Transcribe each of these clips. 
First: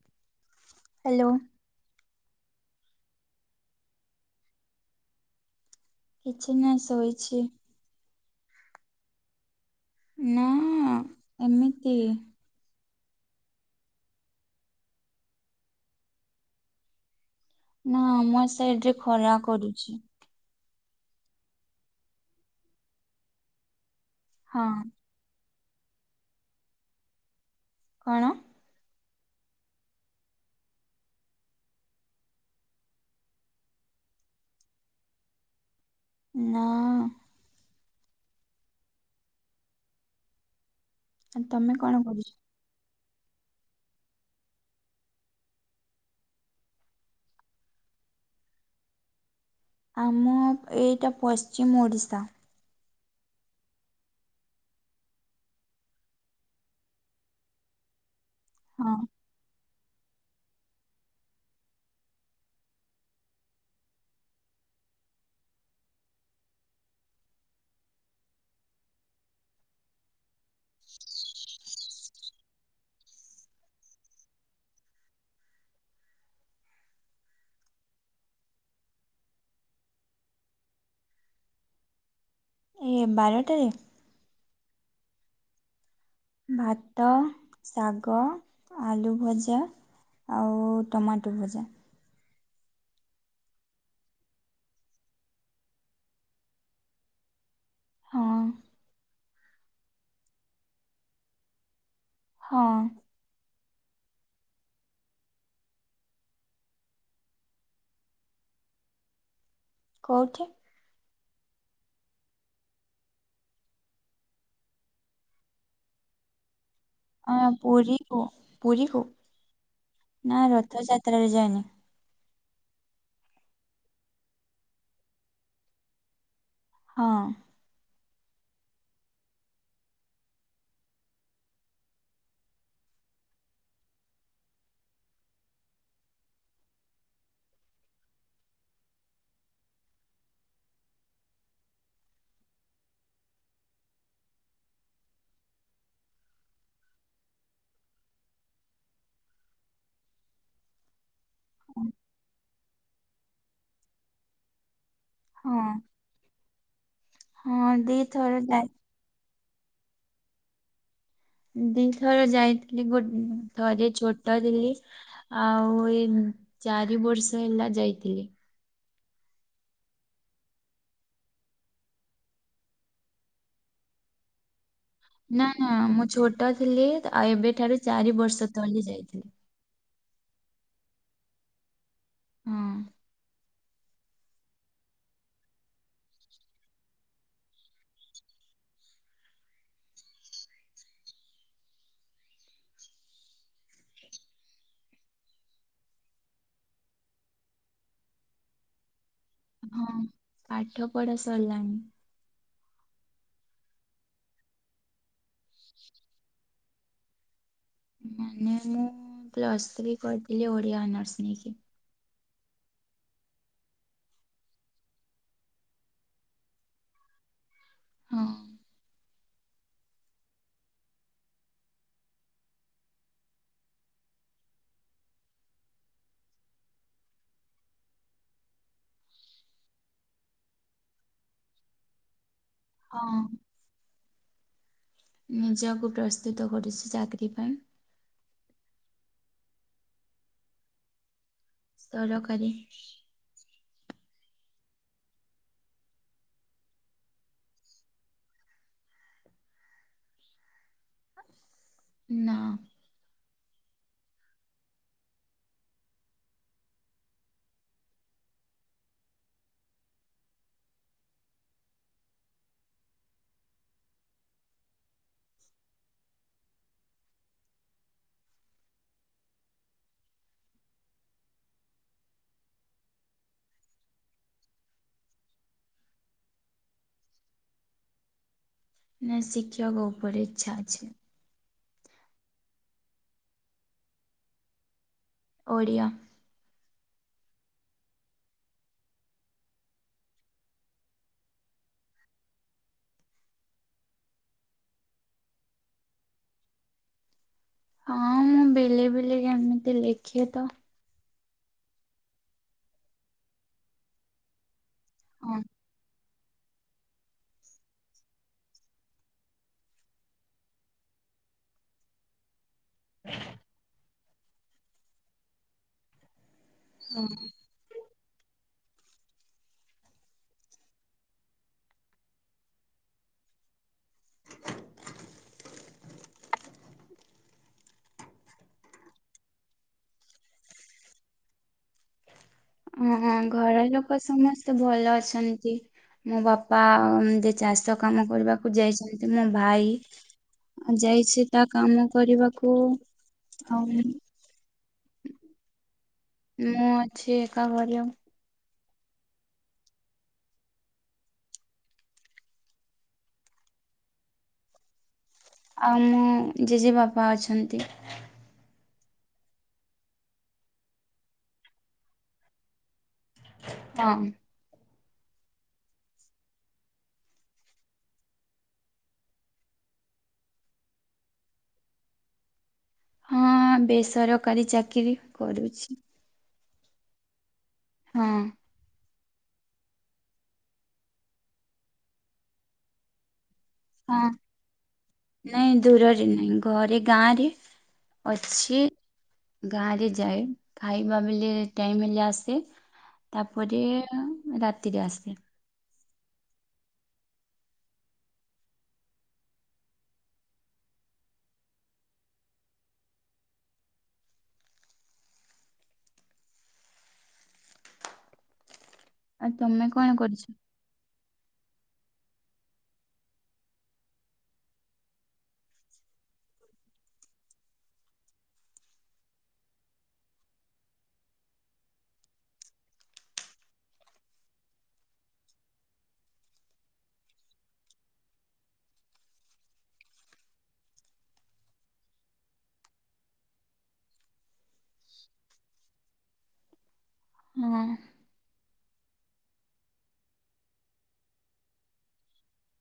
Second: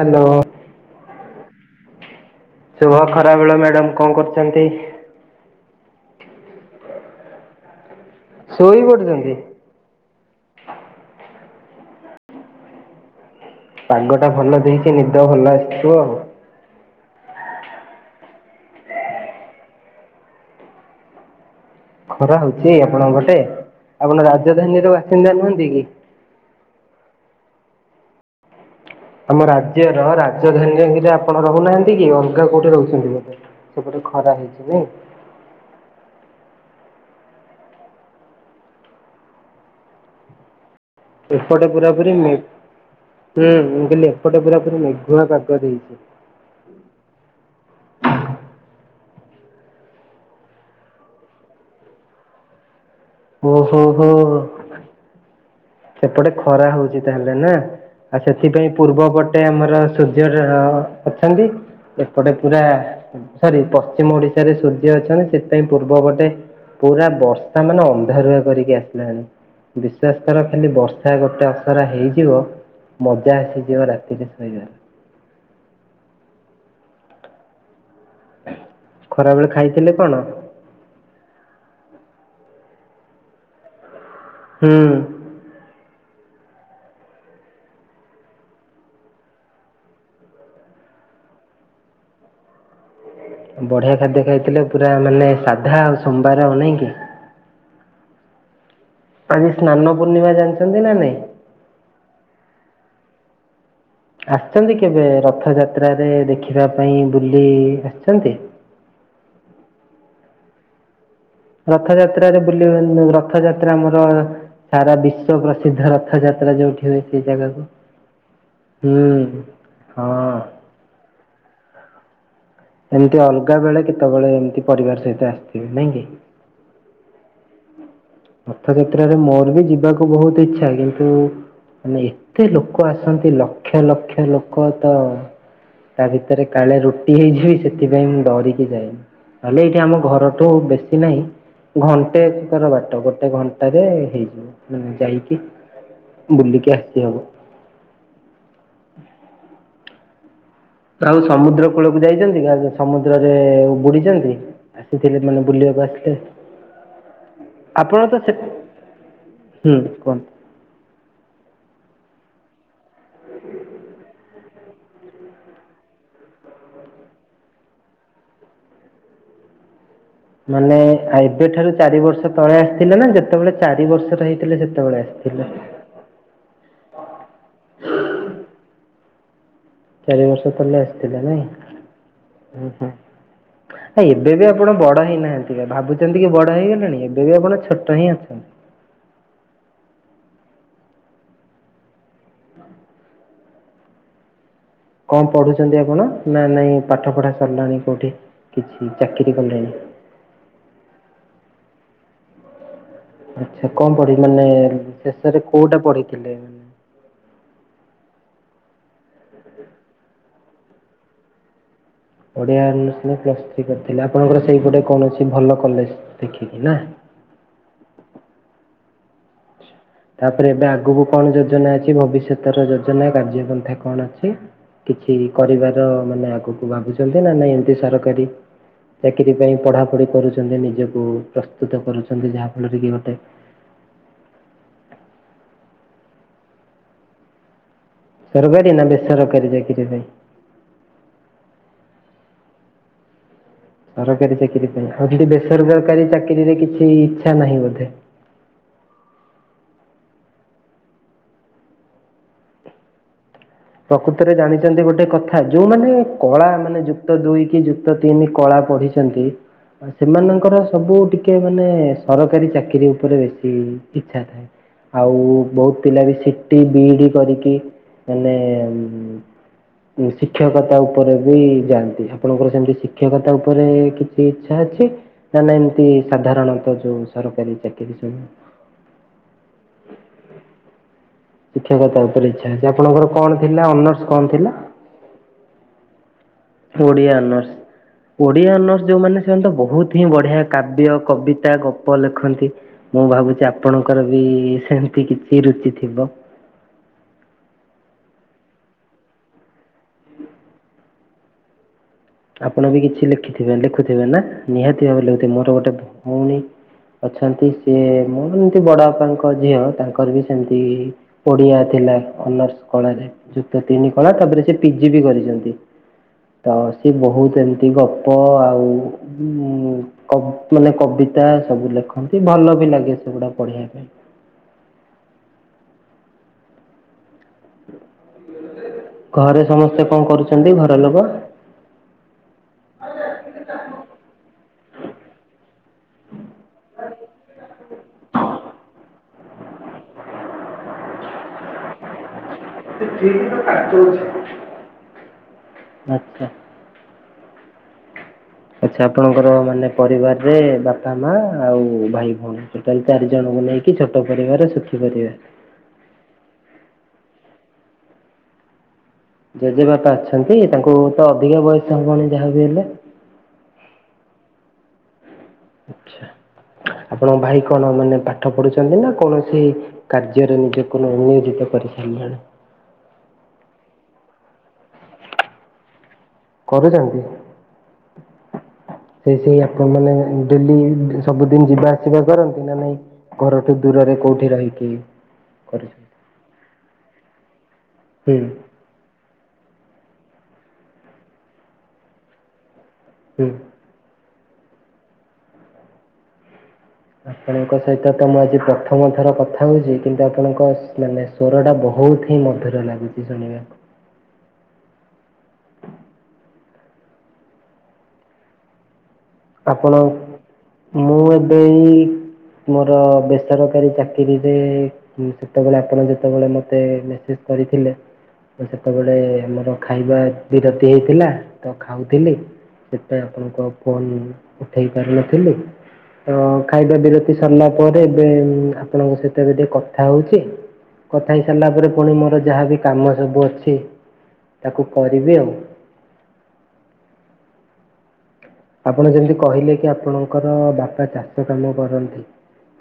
Hello. Hello. ଶୁଭ ଖରା ବେଳ ମ୍ୟାଡାମ କଣ କରୁଚନ୍ତି? କିଛି ନାଇ ଶୋଇଛି। ଶୋଇପଡ଼ିଚନ୍ତି? ନା ଏମିତି ପାଗ ଟା ଭଲ ଦେଇଚି ନିଦ ଭଲ ଆସିଥିବ ଆଉ। ନା ଆମ ସାଇଟ୍ ରେ ଖରା କରୁଚି। ଖରା ହଉଚି ଆପଣଙ୍କ ପଟେ ଆପଣ ହଁ ରାଜଧାନୀ ର ବାସିନ୍ଦା ନୁହ ଦ କିି? କଣ? ଆମ ରାଜ୍ୟର ରାଜଧାନୀରେ ବିଲି ଆପଣ ରହୁନାହାନ୍ତି କି ଅଲଗା କୋଉଠି ରହୁଛନ୍ତି ବୋଧେ ସେପଟେ। ଖରା ହେଇଚି ନାଇଁ। ନା। ଏପଟେ ତମେ କଣ ପୁରାପୁରୀ କରୁଛ ମେଘ ହୁଁ ମୁଁ କହିଲି ଏପଟେ ପୁରା ପୁରି ମେଘୁଆ ପାଗ ଦେଇଛି। ଆମ ଏଇଟା ପଶ୍ଚିମ ଓଡ଼ିଶା। ଓ ହୋ ହୋ। ସେପଟେ ଖରା ହଉଚି ତାହେଲେ ନା ଆଉ ସେଥିପାଇଁ ହଁ ପୂର୍ବପଟେ ଆମର ସୂର୍ଯ୍ୟରେ ର ଅଛନ୍ତି। ଏପଟେ ପୁରା ସରି ପଶ୍ଚିମ ଓଡିଶାରେ ସୂର୍ଯ୍ୟ ଅଛନ୍ତି ସେଥିପାଇଁ ପୂର୍ବପଟେ ପୁରା ବର୍ଷା ମାନେ ଅନ୍ଧାରୁଆ କରିକି ଆସିଲାଣି ବିଶ୍ୱାସ କର ଖାଲି ବର୍ଷା ଗୋଟେ ଅସରା ହେଇଯିବ ମଜା ଆସିଯିବ ରାତିରେ ଶୋଇବାରେ। [inaudible] ଖରାବେଳେ ଖାଇଥିଲେ କଣ? ଏ ବାରଟାରେ? ହୁଁ। ଭାତ ଶାଗ ଆଲୁ ଭଜା ଆଉ ଟମାଟୁର ଭଜା। ବଢିଆ ଖାଦ୍ୟ ଖାଇଥିଲେ ପୁରା ମାନେ ସାଧା ଆଉ ସୋମବାର ଆଉ ନାଇଁକି? ହଁ। ଆଜି ସ୍ନାନ ପୂର୍ଣ୍ଣିମା ଜାଣିଛନ୍ତି ନା ନାଇଁ? ହଁ। ଆସିଚନ୍ତି କେବେ ରଥଯାତ୍ରାରେ ଦେଖିବା ପାଇଁ ବୁଲି ଆସିଚନ୍ତି? କଉଠି? ରଥଯାତ୍ରାରେ ବୁଲି ରଥଯାତ୍ରା ଆମର ସାରା ବିଶ୍ଵ ପ୍ରସିଦ୍ଧ ରଥଯାତ୍ରା ଯୋଉଠି ହେ ସେ ଅ ଜାଗାକୁ ପୁରୀ କୁ ପୁରୀ କୁ ହୁଁ। ହଁ ନା ରଥ ଯାତ୍ରାରେ ଯାଇନି। ଏମତି ଅଲଗା ବେଳେ କେତେବେଳେ ଏମିତି ପରିବାର ସହିତ ଆସିଥିବେ ନାଇଁ କି? ହଁ। ରଥଯାତ୍ରାରେ ମୋର ବି ଯିବାକୁ ବହୁତ ଇଛା କିନ୍ତୁ ମାନେ ଏତେ ଲୋକ ଆସନ୍ତି ଲକ୍ଷ ଲକ୍ଷ ଲୋକ ତ ତା ଭିତରେ କାଳେ ରୁଟି ହେଇଯିବି ସେଥିପାଇଁ ମୁଁ ଡରିକି ଯାଏନି। ମାନେ ଏଇଠି ଆମ ଘରଠୁ ବେଶୀ ନାହିଁ ଘଣ୍ଟେ ଅଛି ତାର ବାଟ ଗୋଟେ ଗୋଟେ ଘଣ୍ଟାରେ ହେଇଯିବ ମାନେ ଯାଇକି ବୁଲିକି ଆସି ହବ। [inaudible] ଆଉ ସମୁଦ୍ର କୂଳକୁ ଯାଇଛନ୍ତି ଗା ସମୁଦ୍ରରେ ବୁଡ଼ିଚନ୍ତି ଆସିଥିଲେ ମାନେ ହଁ ବୁଲିବାକୁ ଆସିଲେ ହଁ ଆପଣ ତ ସେ ଦିଥର ଯାଇ ହୁଁ କୁହନ୍ତୁ। ଦିଥର ଯାଇଥିଲି ଗୋଟ ଥରେ ଛୋଟ ଥିଲି ଆଉ ଏଇ ଚାରି ବର୍ଷ ହେଲା ଯାଇଥିଲି। ମାନେ ଏବେଠାରୁ ଚାରି ବର୍ଷ ତଳେ ଆସିଥିଲେ ନା ଯେତେବେଳେ ଚାରି ବର୍ଷର ହେଇଥିଲେ ସେ ନା ନା ମୁଁ ଛୋଟ ଥିଲି ଏବେଠାରୁ ଚାରି ବର୍ଷ ତଲେ ଯାଇଥିଲି। ଚାରି ବର୍ଷ ତଲେ ଆସିଥିଲା ନାଇଁ ହଁ ଉଁ ହୁଁ। ଆ ଏବେ ବି ଆପଣ ବଡ ହେଇ ନାହାନ୍ତି ଭାବୁଛନ୍ତି କି ବଡ ହେଇଗଲେଣି ଏବେ ବି ଆପଣ ଛୋଟ ହିଁ ଅଛନ୍ତି। [inaudible] କଣ ପଢୁଛନ୍ତି ଆପଣ ନା ନାଇଁ ପାଠ ପଢା ସରିଲାଣି କୋଉଠି କିଛି? ଚାକିରି କଲେଣି? ହଁ ପାଠ ପଢା ସରିଲାଣି। ଆଛା କଣ ପଢି ମାନେ ଶେଷରେ କୋଉଟା ପଢିଥିଲେ ମାନେ ମୁଁ ପ୍ଲସ୍ ଥ୍ରୀ କରିଥିଲି ଓଡିଆ ଅନର୍ସ ନେଇକି। ଓଡିଆ ପ୍ଲସ୍ ଥ୍ରି କରିଥିଲେ ଆପଣଙ୍କର ସେଇ ଗୋଟେ କୌଣସି ଭଲ କଲେଜ୍ ଦେଖିକି ନା। ହଁ। ତାପରେ ଏବେ ଆଗକୁ କଣ ଯୋଜନା ଅଛି ଭବିଷ୍ୟତର ଯୋଜନା କାର୍ଯ୍ୟ ପନ୍ଥା କଣ ଅଛି। କିଛି କରିବାର ମାନେ ଆଗକୁ ଭାବୁଛନ୍ତି ନା ନାଇଁ ଏମିତି ସରକାରୀ ଚାକିରି ପାଇଁ ପଢାପଢି କରୁଛନ୍ତି ନିଜକୁ ପ୍ରସ୍ତୁତ କରୁଛନ୍ତି ଯାହା [unintelligible] ଗୋଟେ ହଁ ନିଜକୁ ପ୍ରସ୍ତୁତ କରୁଛି ଚାକିରି ପାଇଁ। ସରକାରୀ ନା ବେସରକାରୀ ଚାକିରି ପାଇଁ। ସରକାରୀ ସରକାରୀ ଚାକିରୀ ପାଇଁ ଆଉ ଦିଦି ବେସରରକାରୀ ଚାକିରୀରେ କିଛି ଇଚ୍ଛା ନାହିଁ ବୋଧେ [unintelligible] ନା ପ୍ରକୃତରେ ଜାଣିଛନ୍ତି ଗୋଟେ କଥା ଯଉମାନେ କଳା ମାନେ ଯୁକ୍ତ ଦୁଇ କି ଯୁକ୍ତ ତିନି କଳା ପଢିଛନ୍ତି ସେମାନଙ୍କର ସବୁ ଟିକେ ମାନେ ସରକାରୀ ଚାକିରୀ ଉପରେ ବେଶୀ ଇଚ୍ଛା ଥାଏ ଆଉ ବହୁତ ପିଲା ବି ସିଟି ବିଇଡି କରିକି ମାନେ [unintelligible] ଶିକ୍ଷକତା ଉପରେ ବି ଯାଆନ୍ତି ଆପଣଙ୍କର ସେମିତି ଶିକ୍ଷକତା ଉପରେ କିଛି ଇଚ୍ଛା ଅଛି ନା ନା ଏମିତି ସାଧାରଣତ ଯୋଉ ସରକାରୀ ଚାକିରୀ ସବୁ ନା ଶିକ୍ଷକ ଉପରେ ଇଚ୍ଛା ଅଛି ଶିକ୍ଷକତା ଉପରେ ଇଚ୍ଛା ଅଛି ଆପଣଙ୍କର କଣ ଥିଲା ଅନର୍ସ କଣ ଥିଲା ଓଡ଼ିଆ ଓଡ଼ିଆ ଅନର୍ସ ଓଡିଆ ଅନର୍ସ ଯୋଉମାନେ ସେମାନେ ତ ବହୁତ ହିଁ ବଢିଆ କାବ୍ୟ କବିତା ଗପ ଲେଖନ୍ତି ମୁଁ ଭାବୁଛି ଆପଣଙ୍କର ବି ସେମିତି କିଛି ରୁଚି ଥିବ ହଁ ମୁଁ ବିଲେ ବିଲେ ଯେମିତି ଲେଖେ ତ ଆପଣ ବି କିଛି ଲେଖିଥିବେ ଲେଖୁଥିବେ ନା ନିହାତି ଭାବରେ ଲେଖୁଥିବେ ହଁ। ମୋର ଗୋଟେ ଭଉଣୀ ଅଛନ୍ତି ସିଏ ମୁଁ ଏମତି ବଡ ବାପାଙ୍କ ଝିଅ ତାଙ୍କର ବି ସେମିତି ଓଡିଆ ଥିଲା ଅନର୍ସ କଳାରେ ଯୁକ୍ତ ତିନି କଳା ତାପରେ ସେ ପିଜି ବି କରିଛନ୍ତି [unintelligible] ସି ବହୁତ ଏମିତି ଗପ ଆଉ ମାନେ କବିତା ସବୁ ଲେଖନ୍ତି ଭଲ ବି ଲାଗେ ସେଗୁଡା ପଢିବା ପାଇଁ ଘରେ ସମସ୍ତେ କଣ କରୁଛନ୍ତି ଘର ଲୋକ ଉହୁଁ ଘର ଲୋକ ସମସ୍ତେ ଭଲ ଅଛନ୍ତି ମୋ ବାପା ଏମିତି ଚାଷ କାମ କରିବାକୁ ଯାଇଛନ୍ତି ମୋ ଭାଇ ଯାଇଛି ତା କାମ କରିବାକୁ ସେ ଆଉ ଠିକ କା [unintelligible] ମୁଁ ଅଛି ଏକା ଘରେ ଆଚ୍ଛା ଆପଣଙ୍କର ମାନେ ପରିବାରରେ ବାପା ମା ଆଉ ଭାଇ ଭଉଣୀ ଟୋଟାଲ ଚାରି ଜଣ ନେଇକି ଛୋଟ ପରିବାର ସୁଖି ପରିବାର ଆଉ ମୁଁ ଜେଜେ ବାପା ଅଛନ୍ତି ଜେଜେ ବାପା ଅଛନ୍ତି ତାଙ୍କୁ ତ ଅଧିକା ବୟସ ହବଣି ଯାହାବି ହେଲେ ହଁ ଆଚ୍ଛା ଆପଣଙ୍କ ଭାଇ କଣ ମାନେ ପାଠ ପଢୁଛନ୍ତି ନା କୌଣସି କାର୍ଯ୍ୟରେ ନିଜକୁ ନିୟୋଜିତ କରି [unintelligible] ହଁ ବେସରକାରୀ ଚାକିରୀ କରୁଛି କରୁଛନ୍ତି ହଁ ସେ ସେଇ ଆପଣ ମାନେ ଡେଲି ସବୁଦିନ ଯିବା ଆସିବା କରନ୍ତି ନା ନାଇଁ? ଘରଠୁ ଦୂରରେ ହଁ। କୋଉଠି ରହିକି ନାଇଁ କରୁଛନ୍ତି? ଦୂରରେ ନାଇଁ ଘରେ ଗାଁ ରେ ହୁଁ ଅଛି। ଗାଁରେ। ଯାଏ ଖାଇବା ବେଲେ ଟାଇମ୍ ହେଲେ ଆସେ ହୁଁ। ତାପରେ ରାତିରେ ଆସେ। ଆପଣଙ୍କ ସହିତ ତ ମୁଁ ଆଜି ପ୍ରଥମ ଥର କଥା ହଉଛି କିନ୍ତୁ ଆପଣଙ୍କ ମାନେ ସ୍ଵର ଟା ବହୁତ। ବହୁତ ହିଁ ମଧୁର ଲାଗୁଛି ଶୁଣିବାକୁ। ଆଉ ତମେ ଆପଣ କଣ କରୁଛ? ମୁଁ ଏବେଇ ମୋର ବେସରକାରୀ ଚାକିରିରେ ସେତେବେଳେ ଆପଣ ଯେତେବେଳେ ମତେ ମେସେଜ କରିଥିଲେ। ସେତେବେଳେ ଆମର ଖାଇବା ବିରତି ହେଇଥିଲା ତ ଖାଉଥିଲି। ସେପାଇଁ ଆପଣଙ୍କ ଫୋନ ଉଠେଇ ପାରିନଥିଳୀ। ତ ଖାଇବା ବିରତି ସରିଲା ପରେ ଏବେ ଆପଣଙ୍କ ସହିତ ଏବେ ଟିକେ କଥା ହଉଛି। କଥା ହେଇ ସାରିଲା ପରେ ପୁଣି ମୋର ଯାହାବ କାମ ସବୁ ଅଛି। ତାକୁ କରିବି ଆଉ। ହଁ। ଆପଣ ଯେମିତି କହିଲେ କି ଆପଣଙ୍କର ବାପା ଚାଷ କାମ କରନ୍ତି।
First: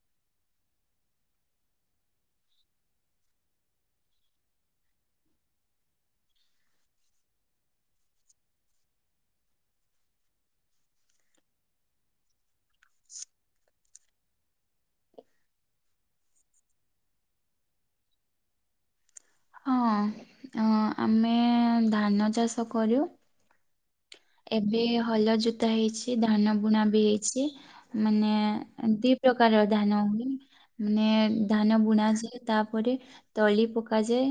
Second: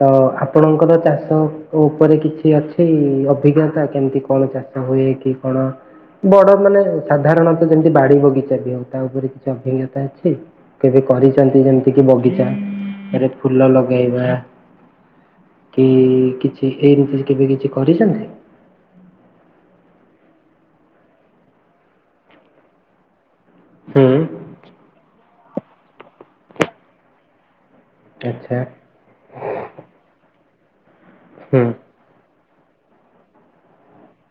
ତ ଆପଣଙ୍କର ଚାଷ ଉପରେ କିଛି ଅଛି ଅଭିଜ୍ଞତା କେମିତି କଣ ଚାଷ। ହୁଏ କି କଣ? ବଡ ମାନେ ସାଧାରଣତଃ ଯେମିତି ବାଡି ବଗିଚା ବି ହଉ ତା ଉପରେ କିଛି ଅଭିଜ୍ଞତା ଅଛି? କେବେ କରିଛନ୍ତି ଯେମିତି କି ବଗିଚା ଏରେ ଫୁଲ ଲଗେଇବା। କି କିଛି ଏଇମତି କେବେ କିଛି କରିଛନ୍ତି? ହଁ ଆମେ ଧାନ ଚାଷ କରୁ। ହୁଁ ଏବେ ହଲ ଜୋତା ହେଇଛି ଧାନ ବୁଣା ବି ହେଇଛି। ମାନେ ଆଚ୍ଛା ଦି ପ୍ରକାର ଧାନ ହୁଏ ମାନେ ହୁଁ ଧାନ ବୁଣା ଯାଏ। ତାପରେ ତଳି ପକାଯାଏ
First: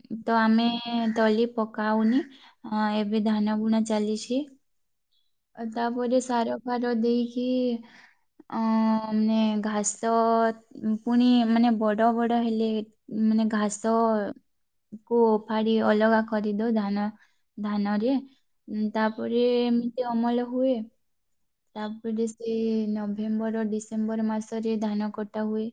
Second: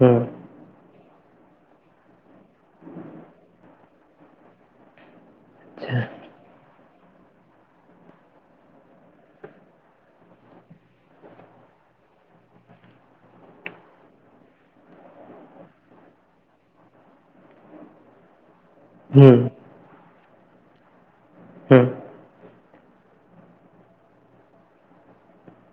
ହୁଁ ତ ଆମେ ତଲି ପକାଉନି ଏବେ ଧାନ ବୁଣା ଚାଲିଛି। ଆଉ ଆଚ୍ଛା ତାପରେ ସାର ଫାର ଦେଇକି ଅ ମାନେ ଘାସ ପୁଣି ମାନେ ବଡ ବଡ ହେଲେ। ମାନେ ଘାସ। କୁ ଫାଡି ଅଲଗା କରିଦଉ ଧାନ ଧାନରେ ହୁଁ ତାପରେ ଏମିତି ଅମଳ ହୁଏ ହୁଁ। ତାପରେ ସେ ନଭେମ୍ବର ଡିସେମ୍ବର ମାସରେ ଧାନ କଟା ହୁଏ।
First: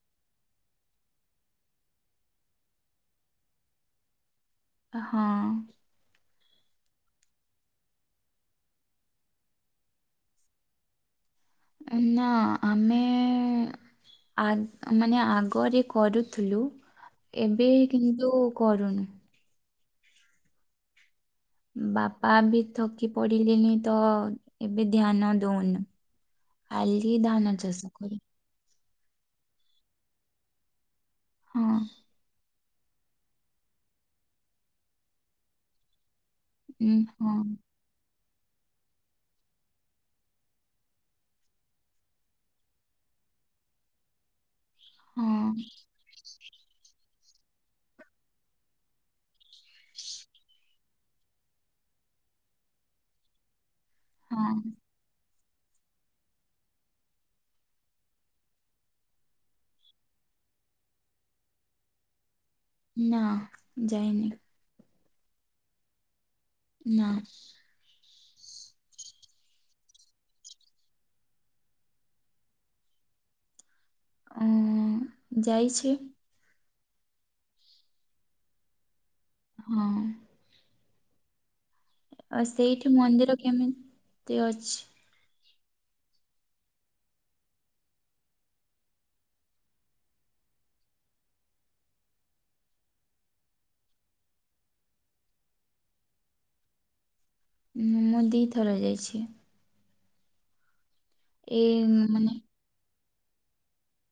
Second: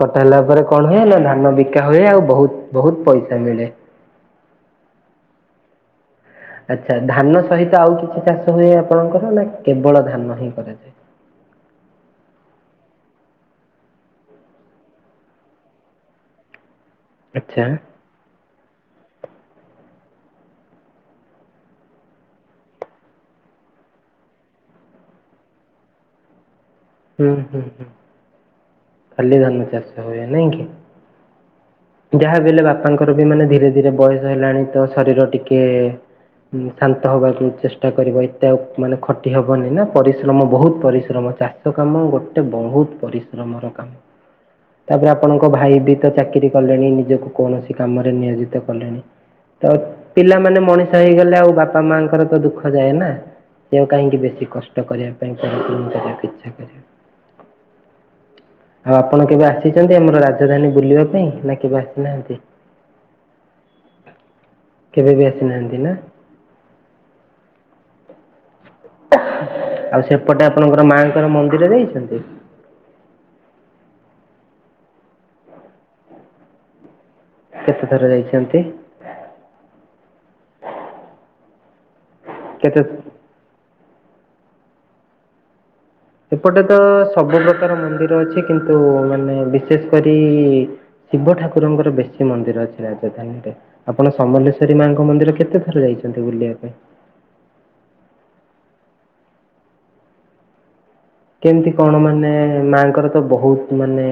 କଟା ହେଲା ପରେ କଣ ହୁଏ ନା ଧାନ ବିକା ହୁଏ ଆଉ ବହୁତ ବହୁତ ପଇସା ମିଳେ। ହଁ। ଆଚ୍ଛା ଧାନ ସହିତ ଆଉ କିଛି ଚାଷ ହୁଏ ଆପଣଙ୍କର ନା କେବଳ ଧାନ ହିଁ କରାଯାଏ? ନା ଆମେ ଆ ମାନେ ଆଗରେ କରୁଥିଲୁ। ଆଚ୍ଛା ଏବେ କିନ୍ତୁ କରୁନୁ। ବାପା ବି ଥକି ପଡିଲେନି ତ ଏବେ ଧ୍ୟାନ ଦଉନୁ। ଆଲି ଧାନ ଚାଷ କରୁ। ଖଲି ଧାନ ଚାଷ ହୁଏ ନାଇଁ କି? ହଁ ଯାହା ବି ହେଲେ ବାପାଙ୍କର ବି ମାନେ ଧୀରେ ଧୀରେ ବୟସ ହେଲାଣି ତ ଶରୀର ଟିକେ ଉଁ ଶାନ୍ତ ହଁ ହବାକୁ ଚେଷ୍ଟା କରିବ। ମାନେ ଖଟି ହବନି ନା ପରିଶ୍ରମ ବହୁତ ପରିଶ୍ରମ ଚାଷ। କାମ ଗୋଟେ ବହୁତ ପରିଶ୍ରମର କାମ ତାପରେ ଆପଣଙ୍କ ହଁ ଭାଇ ତି ତ ଚାକିରି। କଲେଣି ନିଜକୁ କୌଣସି କାମରେ ନିୟୋଜିତ କଲେଣି। ତ ପିଲାମାନେ ମଣିଷ ହେଇଗଲେ ଆଉ ବାପା ମା ଙ୍କର ତ ଦୁଃଖ ଯାଏ ନା ସେ କାହିଁକି ହଁ ବେଶୀ କଷ୍ଟ କରିବା ପାଇଁ କରିବାକୁ ଇଚ୍ଛା କରିବେ। [inaudible] ଆଉ ଆପଣ କେବେ ଆସିଚନ୍ତି ଆମର ରାଜଧାନୀ ବୁଲିବା ପାଇଁ ନା କେବେ ଆସିନାହାନ୍ତି? ନା ଯାଇନି। କେବେ ବି ଆସିନାହାନ୍ତି ନା? ନା। ଆଉ ସେପଟେ ଆପଣଙ୍କର ମାଙ୍କର ମନ୍ଦିର ଯାଇଚନ୍ତି? ଓ ଯାଇଚି। କେତେଥର ଯାଇଚନ୍ତି? ହଁ। ଆଉ କେତେ ସେଇଠି ମନ୍ଦିର କେମିତି ଅଛି? ଏପଟେ ତ ସବୁ ପ୍ରକାର ମନ୍ଦିର ଅଛି, କିନ୍ତୁ ମାନେ ବିଶେଷ କରି ଶିବ ଠାକୁରଙ୍କର ବେଶୀ ମନ୍ଦିର ଅଛି ରାଜଧାନୀରେ, ଆପଣ ସମଲେଶ୍ଵରୀ ମାଙ୍କ ମନ୍ଦିର କେତେ ଥର ଯାଇ ନ୍ତି ବୁଲିବା ପାଇଁ। ମୁଁ ଦି ଥର ଯାଇଛି। କେମିତି କଣ? ମାନେ ମାଆଙ୍କର ତ ବହୁତ ମାନେ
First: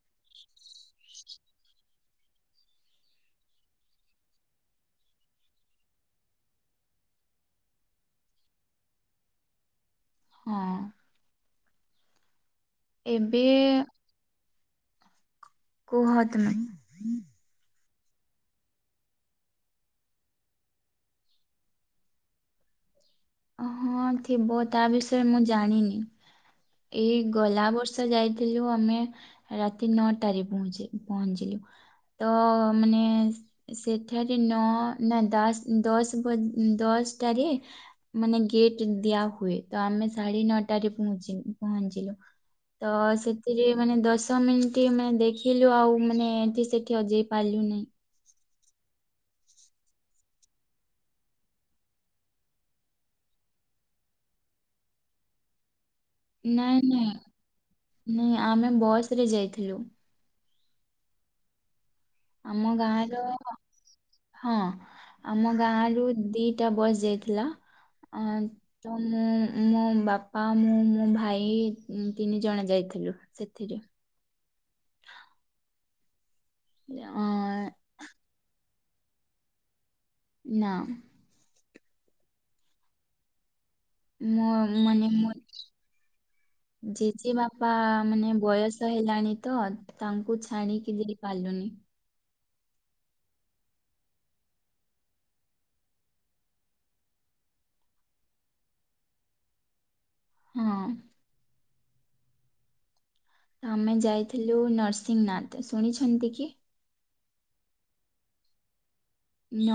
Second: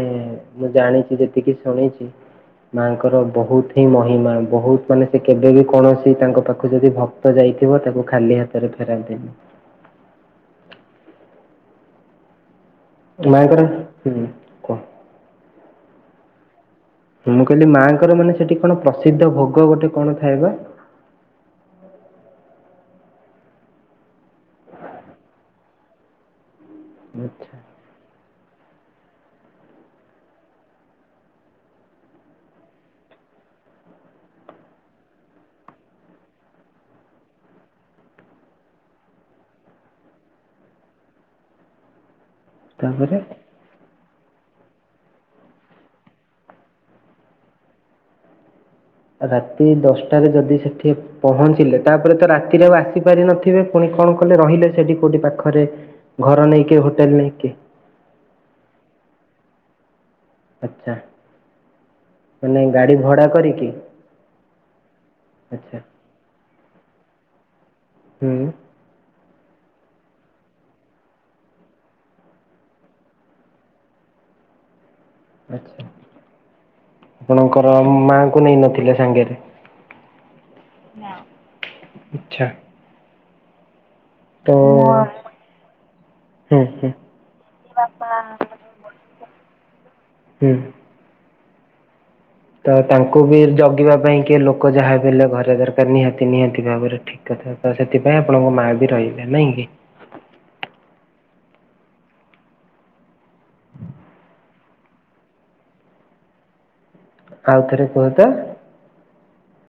ମୁଁ ଜାଣିଚି, ଯେତିକି ଶୁଣିଚି ମାଙ୍କର ବହୁତ ହିଁ ମହିମା ବହୁତ ମାନେ ସେ କେବେ ବି କୌଣସି ତାଙ୍କ ପାଖକୁ ଯଦି ଭକ୍ତ ଯାଇ ଏତେ ବାଟରୁ ଖାଲି ହାତରେ ଫେରାନ୍ତୀନି। ହଁ। ଏବେ [unintelligible] ହୁଁ କୁହ। କୁହ ତୁମେ? ମୁଁ କହିଲି ମାଆଙ୍କର ମାନେ, ସେଠି କଣ ପ୍ରସିଦ୍ଧ ଭୋଗ ଗୋଟେ କଣ ଥାଏବା। [inaudible] ହଁ ଥିବ। ତା ବିଷୟ ମୁଁ ଜାଣିିନି। ଏଇ ଆଚ୍ଛା। ଗଲା ବର୍ଷ ଯାଇ ଥିଲୁ ଆମେ ରାତି ନଅଟାରେ ପୁଣି ଯାଇ ପହଞ୍ଚିଲୁ। ତ ମାନେ ସେଠାରେ ନ ନା ଦାଶ ଦଶ ବଜ୍ ଦଶ ଦଶ ଟା ରେ ମାନେ ଗେଟ୍ ଦିଆ ହୁଏ, ତ ଆମେ ସାଢେ ନଅଟାରେ ପହଞ୍ଚି ପହଞ୍ଚିଲୁ। ତ ତାପରେ ସେଥିରେ ମାନେ ଦଶ ଦଶ ମିନିଟ୍ ଆମେ ଦେଖିଲୁ, ଆଉ ମାନେ ଏମତି ସେଠି ଅ ଜେଇ ପାରିଲୁ ନାଇଁ। ରାତି ଦଶଟାରେ ଯଦି ସେଠି ପହଞ୍ଚିଲେ, ତାପରେ ତ ରାତିରେ ଆଉ ଆସିପାରିିନଥିବେ ପୁଣି କଣ ମୁଁ କହିଲି, ରହିଲେ ସେଠି କୋଉଠି ପାଖରେ ଘର ନେଇକି ନାଇଁ ହୋଟେଲ ନାଇଁ, ନେଇକି ନା ଆମେ ବସ ରେ ଯାଇଥିଲୁ। ଆଚ୍ଛା। ମାନେ ଆମ ଗାଡ଼ି ଗାଁର, ଭଡ଼ା କରିକି ହଁ ଆମ ଆଚ୍ଛା ଗାଁରୁ ଦି ଟା ବୟସ ଯାଇଥିଲା। ଆ ହୁଁ ତ ମୁଁ ମୋ ବାପା, ମୁଁ, ମୋ ଭାଇ, ତିନି ଜଣ ଯାଇଥିଲୁ ସେଥିରେ। [inaudible] ଆଛା। ଅ ଆପଣଙ୍କର ମାଙ୍କୁ ନେଇ ନଥିଲେ ସାଙ୍ଗରେ ନା। ଆଚ୍ଛା। ମୋ ତ ମାନେ ମତ ହୁଁ। ହୁଁ ଜେଜେ ବାପା ମାନେ ବୟସ ହେଲାଣି ତ, ତାଙ୍କୁ ହୁଁ ଛାଡିକି ଦେଇ ପାରିଲୁନି। ତ ତାଙ୍କୁ ବି ଜଗିବା ପାଇଁ କି ଲୋକ ଯାହା ବି ହେଲେ ଘରେ ଦରକାର ନିହାତି ନିହାତି ଭାବରେ ଠିକ ତ ସେଥିପାଇଁ ଆପଣଙ୍କ ମା ବି ରହିଲେ ନାଇଁ କି? ହଁ। ଆମେ ଯାଇଥିଲୁ ନରସିଂହନାଥ ଶୁଣିଛନ୍ତି କି? ଆଉଥରେ କୁହତ।